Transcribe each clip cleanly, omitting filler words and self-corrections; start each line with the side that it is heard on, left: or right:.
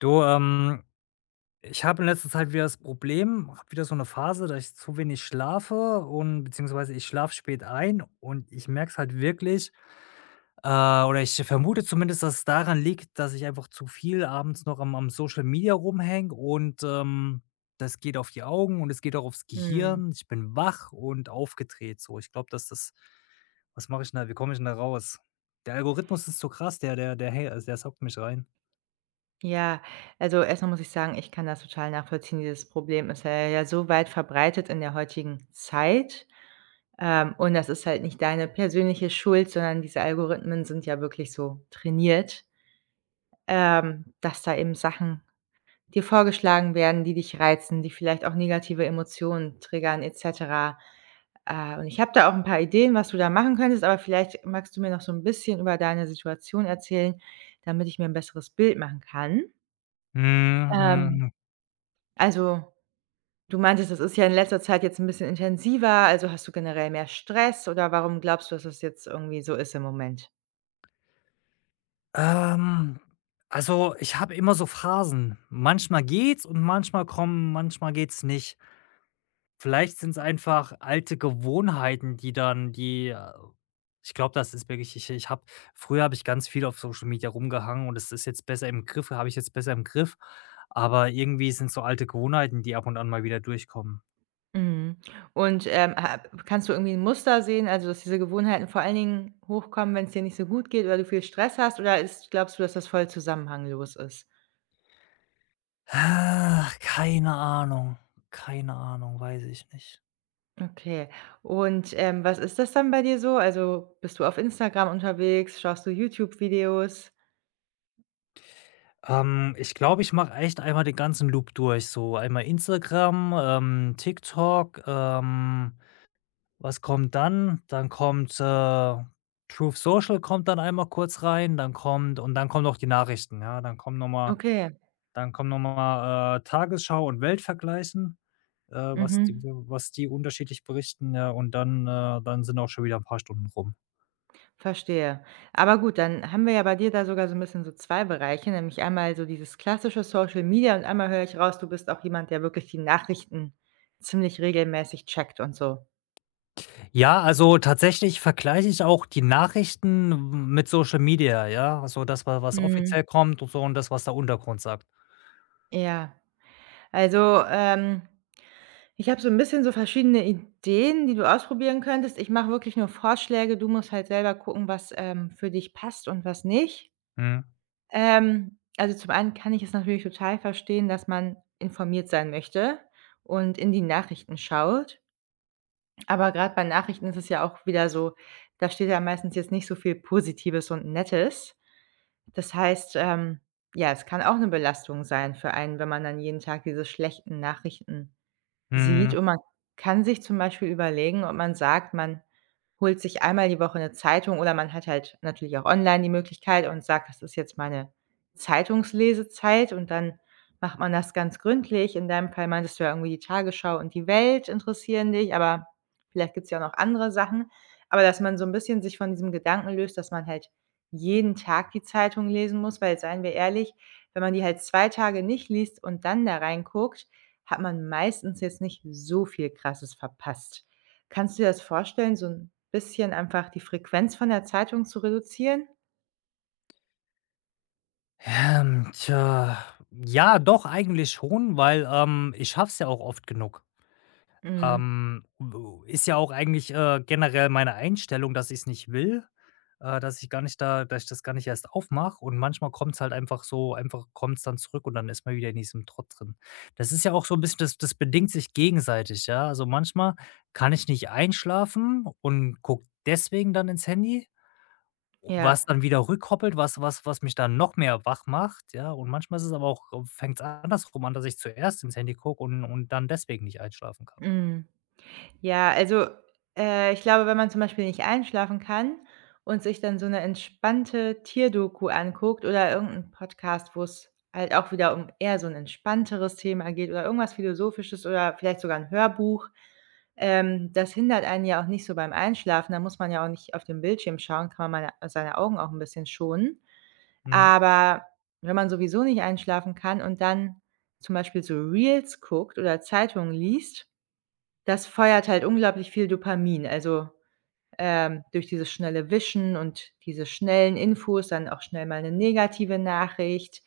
left: Du, ich habe in letzter Zeit wieder das Problem, habe wieder so eine Phase, dass ich zu wenig schlafe und beziehungsweise ich schlafe spät ein und ich merke es halt wirklich, oder ich vermute zumindest, dass es daran liegt, dass ich einfach zu viel abends noch am Social Media rumhänge und, das geht auf die Augen und es geht auch aufs
right: Mhm.
left: Gehirn. Ich bin wach und aufgedreht so. Ich glaube, dass das was mache ich denn da? Wie komme ich denn da raus? Der Algorithmus ist so krass, der der der hä also, der saugt mich rein.
right: Ja, also erstmal muss ich sagen, ich kann das total nachvollziehen. Dieses Problem ist ja so weit verbreitet in der heutigen Zeit. Und das ist halt nicht deine persönliche Schuld, sondern diese Algorithmen sind ja wirklich so trainiert, dass da eben Sachen dir vorgeschlagen werden, die dich reizen, die vielleicht auch negative Emotionen triggern et cetera. Und ich habe da auch ein paar Ideen, was du da machen könntest, aber vielleicht magst du mir noch so ein bisschen über deine Situation erzählen, damit ich mir ein besseres Bild machen kann?
left: Mhm,
right: Ähm,
left: mhm.
right: also, du meintest, das ist ja in letzter Zeit jetzt 'n bisschen intensiver, also, hast du generell mehr Stress oder warum glaubst du, dass das jetzt irgendwie so ist im Moment?
left: Ähm, also, ich habe immer so Phasen. Manchmal geht's und manchmal geht's nicht. Vielleicht sind es einfach alte Gewohnheiten, die dann die ich glaube, das ist wirklich ich habe früher habe ich ganz viel auf Social Media rumgehangen und es ist jetzt besser im Griff habe ich jetzt besser im Griff, aber irgendwie sind so alte Gewohnheiten, die ab und an mal wieder durchkommen.
right: Mhm. Und, ha kannst du irgendwie 'n Muster sehen, also, dass diese Gewohnheiten vor allen Dingen hochkommen, wenn's dir nicht so gut geht oder du viel Stress hast oder ist glaubst du, dass das voll zusammenhanglos ist?
left: Ah, keine Ahnung, keine Ahnung, weiß ich nicht.
right: Okay. Und, was ist das dann bei dir so? Also, bist du auf Instagram unterwegs? Schaust du YouTube-Videos?
left: Ich glaube, ich mache echt einmal den ganzen Loop durch. So einmal Instagram, TikTok, was kommt dann? Dann kommt, Truth Social kommt dann einmal kurz rein, dann kommt und dann kommen noch die Nachrichten, ja?
right: Okay.
left: Dann kommen noch mal, Tagesschau und Weltvergleichen, äh, was die
right: Mhm.
left: was die unterschiedlich berichten, ja, und dann dann sind auch schon wieder ein paar Stunden rum.
right: Verstehe. Aber gut, dann haben wir ja bei dir da sogar so ein bisschen so 2 Bereiche, nämlich einmal so dieses klassische Social Media, und einmal höre ich raus, du bist auch jemand, der wirklich die Nachrichten ziemlich regelmäßig checkt und so.
left: Ja, also tatsächlich vergleiche ich auch die Nachrichten mit Social Media, ja? Also das, wa was
right: Mhm.
left: offiziell kommt und so und das, was der Untergrund sagt.
right: Ja, also, ich habe so ein bisschen so verschiedene Ideen, die du ausprobieren könntest. Ich mache wirklich nur Vorschläge. Du musst halt selber gucken, was, für dich passt und was nicht.
left: Mhm.
right: Also, zum einen kann ich es natürlich total verstehen, dass man informiert sein möchte und in die Nachrichten schaut. Aber gerade bei Nachrichten ist es ja auch wieder so, da steht ja meistens jetzt nicht so viel Positives und Nettes. Das heißt, ja, es kann auch 'ne Belastung sein für einen, wenn man dann jeden Tag diese schlechten Nachrichten sieht,
left: Mhm.
right: und man kann sich zum Beispiel überlegen, ob man sagt, man holt sich einmal die Woche 'ne Zeitung, oder man hat halt natürlich auch online die Möglichkeit und sagt: „Das ist jetzt meine Zeitungslesezeit“, und dann macht man das ganz gründlich. In deinem Fall meintest du ja irgendwie, die Tagesschau und die Welt interessieren dich, aber vielleicht gibt's ja auch noch andere Sachen. Aber dass man so 'n bisschen sich von diesem Gedanken löst, dass man halt jeden Tag die Zeitung lesen muss, weil, seien wir ehrlich, wenn man die halt 2 Tage nicht liest und dann da reinguckt, hat man meistens jetzt nicht so viel Krasses verpasst. Kannst du dir das vorstellen, so ein bisschen einfach die Frequenz von der Zeitung zu reduzieren?
left: Ähm, tja, ja, doch, eigentlich schon, weil, ich schaff's ja auch oft genug.
right: Mhm.
left: Ähm, ist ja auch eigentlich, generell meine Einstellung, dass ich es nicht will, dass ich gar nicht da dass ich das gar nicht erst aufmache und manchmal kommt es halt einfach kommt es dann zurück und dann ist man wieder in diesem Trott drin. Das ist ja auch so ein bisschen das bedingt sich gegenseitig, ja? Also, manchmal kann ich nicht einschlafen und gucke deswegen dann ins Handy,
right: Ja.
left: was dann wieder rückkoppelt, was mich dann noch mehr wach macht, ja? Und manchmal ist es aber auch fängt es andersrum an, dass ich zuerst ins Handy gucke und dann deswegen nicht einschlafen kann.
right: Mhm. Ja, also, ich glaube, wenn man zum Beispiel nicht einschlafen kann und sich dann so eine entspannte Tierdoku anguckt oder irgendeinen Podcast, wo es halt auch wieder um eher so ein entspannteres Thema geht oder irgendwas Philosophisches oder vielleicht sogar ein Hörbuch, das hindert einen ja auch nicht so beim Einschlafen. Da muss man ja auch nicht auf den Bildschirm schauen, kann man meine seine Augen auch ein bisschen schonen.
left: Mhm.
right: Aber wenn man sowieso nicht einschlafen kann und dann zum Beispiel so Reels guckt oder Zeitungen liest, das feuert halt unglaublich viel Dopamin. Also, durch dieses schnelle Wischen und diese schnellen Infos, dann auch schnell mal 'ne negative Nachricht.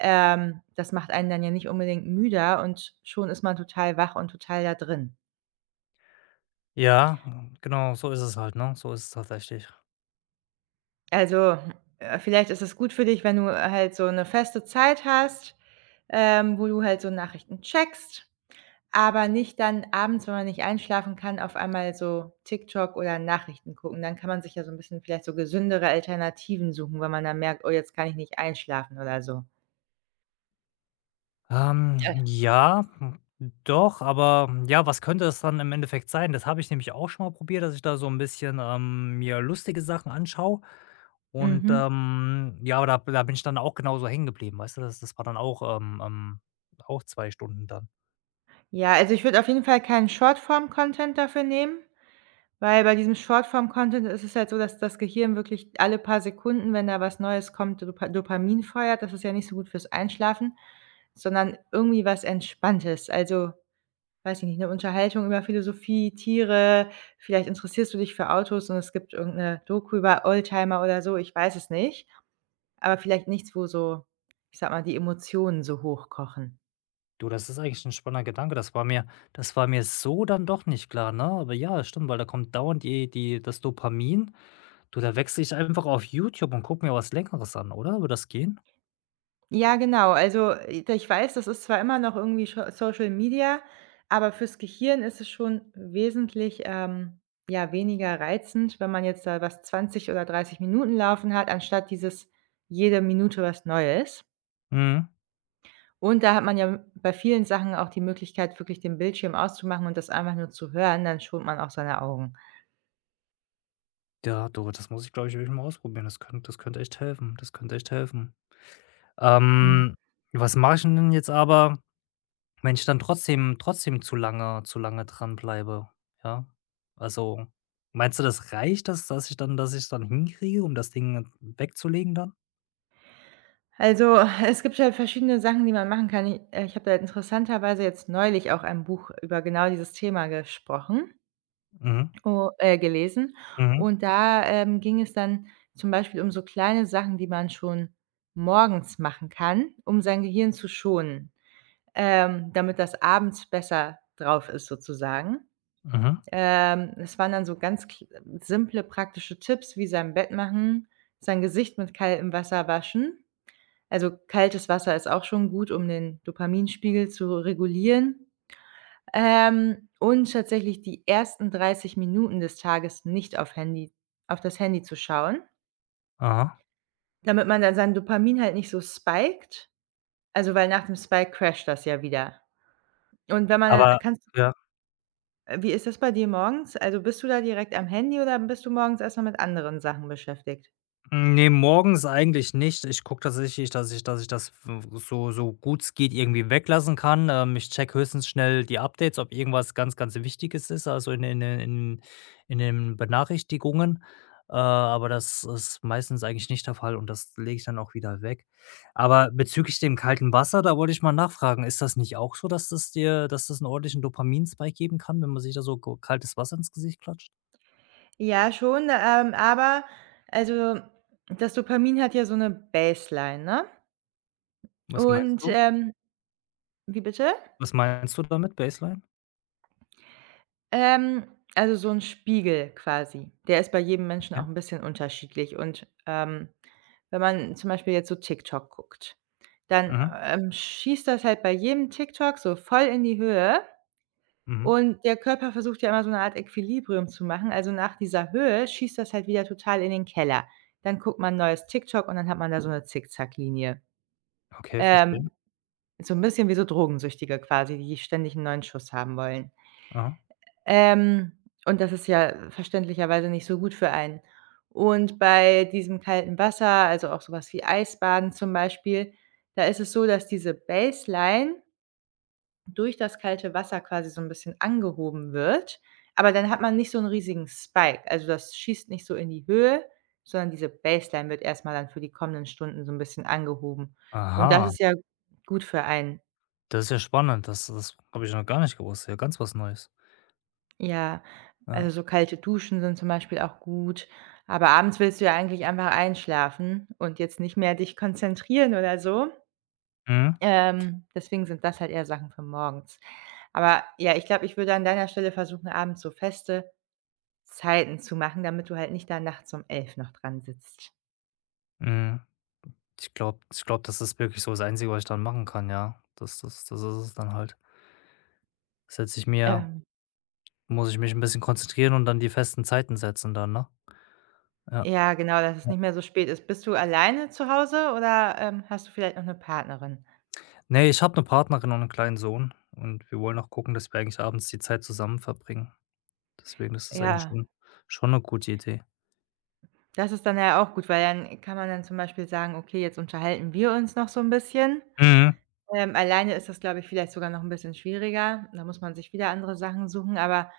right: Das macht einen dann ja nicht unbedingt müder, und schon ist man total wach und total da drin.
left: Ja, hm, genau, so ist es halt, ne? So ist es tatsächlich.
right: Also, vielleicht ist es gut für dich, wenn du halt so 'ne feste Zeit hast, wo du halt so Nachrichten checkst. Aber nicht dann abends, wenn man nicht einschlafen kann, auf einmal so TikTok oder Nachrichten gucken. Dann kann man sich ja so 'n bisschen vielleicht so gesündere Alternativen suchen, wenn man dann merkt: „Oh, jetzt kann ich nicht einschlafen“ oder so.
left: Ähm,
right: Ja.
left: ja, hm, ja, was könnte es dann im Endeffekt sein? Das habe ich nämlich auch schon mal probiert, dass ich da so ein bisschen, mir lustige Sachen anschaue und,
right: Mhm.
left: ja, aber da bin ich dann auch genauso hängen geblieben, weißt du? Das war dann auch, auch 2 Stunden dann.
right: Ja, also, ich würde auf jeden Fall keinen Shortform-Content dafür nehmen, weil bei diesem Shortform-Content ist es halt so, dass das Gehirn wirklich alle paar Sekunden, wenn da was Neues kommt, Dopamin feuert. Das ist ja nicht so gut fürs Einschlafen, sondern irgendwie was Entspanntes. Also, weiß ich nicht, 'ne Unterhaltung über Philosophie, Tiere, vielleicht interessierst du dich für Autos und es gibt irgend 'ne Doku über Oldtimer oder so, ich weiß es nicht, aber vielleicht nichts, wo so, ich sage mal, die Emotionen so hochkochen.
left: Du, das ist eigentlich ein spannender Gedanke. Das war mir so dann doch nicht klar, ne? Aber ja, stimmt, weil da kommt dauernd die die das Dopamin. Du, da wechsle ich einfach auf YouTube und gucke mir was Längeres an, oder? Würde das gehen?
right: Ja, genau, also, ich weiß, das ist zwar immer noch irgendwie scho Social Media, aber fürs Gehirn ist es schon wesentlich, ja, weniger reizend, wenn man jetzt da was 20 oder 30 Minuten laufen hat, anstatt dieses jede Minute was Neues.
left: Mhm.
right: Und da hat man ja bei vielen Sachen auch die Möglichkeit, wirklich den Bildschirm auszumachen und das einfach nur zu hören, dann schont man auch seine Augen.
left: Ja, du, das muss ich, glaube ich, wirklich mal ausprobieren. Das könnte echt helfen. Das könnte echt helfen.
right: Mhm.
left: Ähm, was mache ich denn jetzt aber, wenn ich dann trotzdem zu lange dranbleibe? Ja? Also, meinst du, das reicht, dass ich dann hinkriege, um das Ding wegzulegen dann?
right: Also, es gibt halt verschiedene Sachen, die man machen kann. I ich habe da interessanterweise jetzt neulich auch ein Buch über genau dieses Thema gesprochen
left: Mhm.
right: o gelesen.
left: Mhm.
right: Und da, ging es dann zum Beispiel um so kleine Sachen, die man schon morgens machen kann, um sein Gehirn zu schonen, damit das abends besser drauf ist sozusagen.
left: Mhm.
right: Es waren dann so ganz kl simple praktische Tipps wie sein Bett machen, sein Gesicht mit kaltem Wasser waschen. Also, kaltes Wasser ist auch schon gut, um den Dopaminspiegel zu regulieren. Und tatsächlich die ersten 30 Minuten des Tages nicht auf das Handy zu schauen,
left: Aha.
right: damit man dann sein Dopamin halt nicht so spiked, also, weil nach dem Spike crasht das ja wieder. Und wenn man dann
left: Aber
right: kannst.
left: ja.
right: Wie ist das bei dir morgens? Also, bist du da direkt am Handy oder bist du morgens erstmal mit anderen Sachen beschäftigt?
left: Ne, morgens eigentlich nicht. Ich gucke tatsächlich, dass ich das so so gut es geht irgendwie weglassen kann. Ich check höchstens schnell die Updates, ob irgendwas ganz, ganz Wichtiges ist, also in den- in den Benachrichtigungen. Aber das ist meistens eigentlich nicht der Fall und das lege ich dann auch wieder weg. Aber bezüglich dem kalten Wasser, da wollte ich mal nachfragen, ist das nicht auch so, dass dass das einen ordentlichen Dopaminspike geben kann, wenn man sich da so ko kaltes Wasser ins Gesicht klatscht?
right: Ja, schon, aber also, das Dopamin hat ja so eine Baseline, ne?
left: Was meinst
right: Und,
left: du?
right: ähm Wie bitte?
left: Was meinst du damit, Baseline?
right: Ähm, also, so ein Spiegel quasi. Der ist bei jedem Menschen auch
left: Okay.
right: ein bisschen unterschiedlich, und, wenn man zum Beispiel jetzt so TikTok guckt, dann,
left: Mhm.
right: schießt das halt bei jedem TikTok so voll in die Höhe.
left: Mhm.
right: Und der Körper versucht ja immer so eine Art Equilibrium zu machen. Also, nach dieser Höhe schießt das halt wieder total in den Keller. Dann guckt man neues TikTok, und dann hat man da so eine Zickzacklinie.
left: Okay, verstehe.
right: Ähm, so ein bisschen wie so Drogensüchtige quasi, die ständig einen neuen Schuss haben wollen.
left: Aha.
right: Ähm, und das ist ja verständlicherweise nicht so gut für einen. Und bei diesem kalten Wasser, also auch sowas wie Eisbaden zum Beispiel, da ist es so, dass diese Baseline durch das kalte Wasser quasi so 'n bisschen angehoben wird, aber dann hat man nicht so 'n riesigen Spike. Also, das schießt nicht so in die Höhe, sondern diese Baseline wird erst mal dann für die kommenden Stunden so 'n bisschen angehoben. Und das
left: Aha,
right: ist ja gut für einen.
left: das ist ja spannend. Das habe ich noch gar nicht gewusst. Ja, ganz was Neues.
right: Ja, also,
left: Ja.
right: so kalte Duschen sind zum Beispiel auch gut, aber abends willst du ja eigentlich einfach einschlafen und jetzt nicht mehr dich konzentrieren oder so.
left: Mhm.
right: Deswegen sind das halt eher Sachen für morgens. Aber ja, ich glaube, ich würde an deiner Stelle versuchen, abends so feste Zeiten zu machen, damit du halt nicht da nachts um 11 noch dran sitzt.
left: Mhm. Ich glaube, das ist wirklich so das Einzige, was ich dann machen kann, ja. Das das ist es dann halt. Setze ich mir
right: Ähm,
left: muss ich mich ein bisschen konzentrieren und dann die festen Zeiten setzen dann, ne? Ja,
right: ja, genau, dass es
left: ja.
right: nicht mehr so spät ist. Bist du alleine zu Hause oder, hast du vielleicht noch 'ne Partnerin?
left: Ne, ich habe eine Partnerin und einen kleinen Sohn und wir wollen auch gucken, dass wir eigentlich abends die Zeit zusammen verbringen. Deswegen ist das eigentlich
right: Ja,
left: schon eine gute Idee.
right: das ist dann ja auch gut, weil dann kann man dann zum Beispiel sagen: „Okay, jetzt unterhalten wir uns noch so 'n bisschen.“
left: Mhm.
right: Alleine ist das, glaube ich, vielleicht sogar noch 'n bisschen schwieriger. Da muss man sich wieder andere Sachen suchen, aber,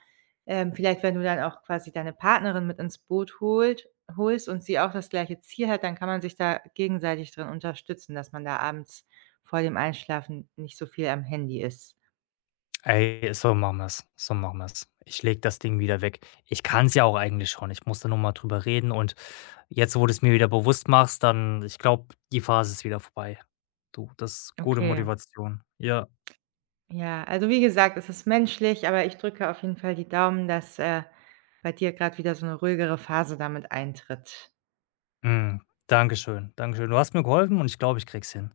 right: vielleicht, wenn du dann auch quasi deine Partnerin mit ins Boot holt holst und sie auch das gleiche Ziel hat, dann kann man sich da gegenseitig drin unterstützen, dass man da abends vor dem Einschlafen nicht so viel am Handy ist.
left: Ey, so machen wir's. So machen wir's. Ich leg das Ding wieder weg. Ich kann's ja auch eigentlich schon. Ich muss da nur mal drüber reden und jetzt, wo du es mir wieder bewusst machst, dann ich glaube, die Phase ist wieder vorbei. Du, das ist gute
right: Okay,
left: Motivation. Ja.
right: ja. Also, wie gesagt, es ist menschlich, aber ich drücke auf jeden Fall die Daumen, dass, bei dir grad wieder so 'ne ruhigere Phase damit eintritt.
left: Mhm. Dankeschön, Dankeschön. Du hast mir geholfen und ich glaube, ich krieg's hin.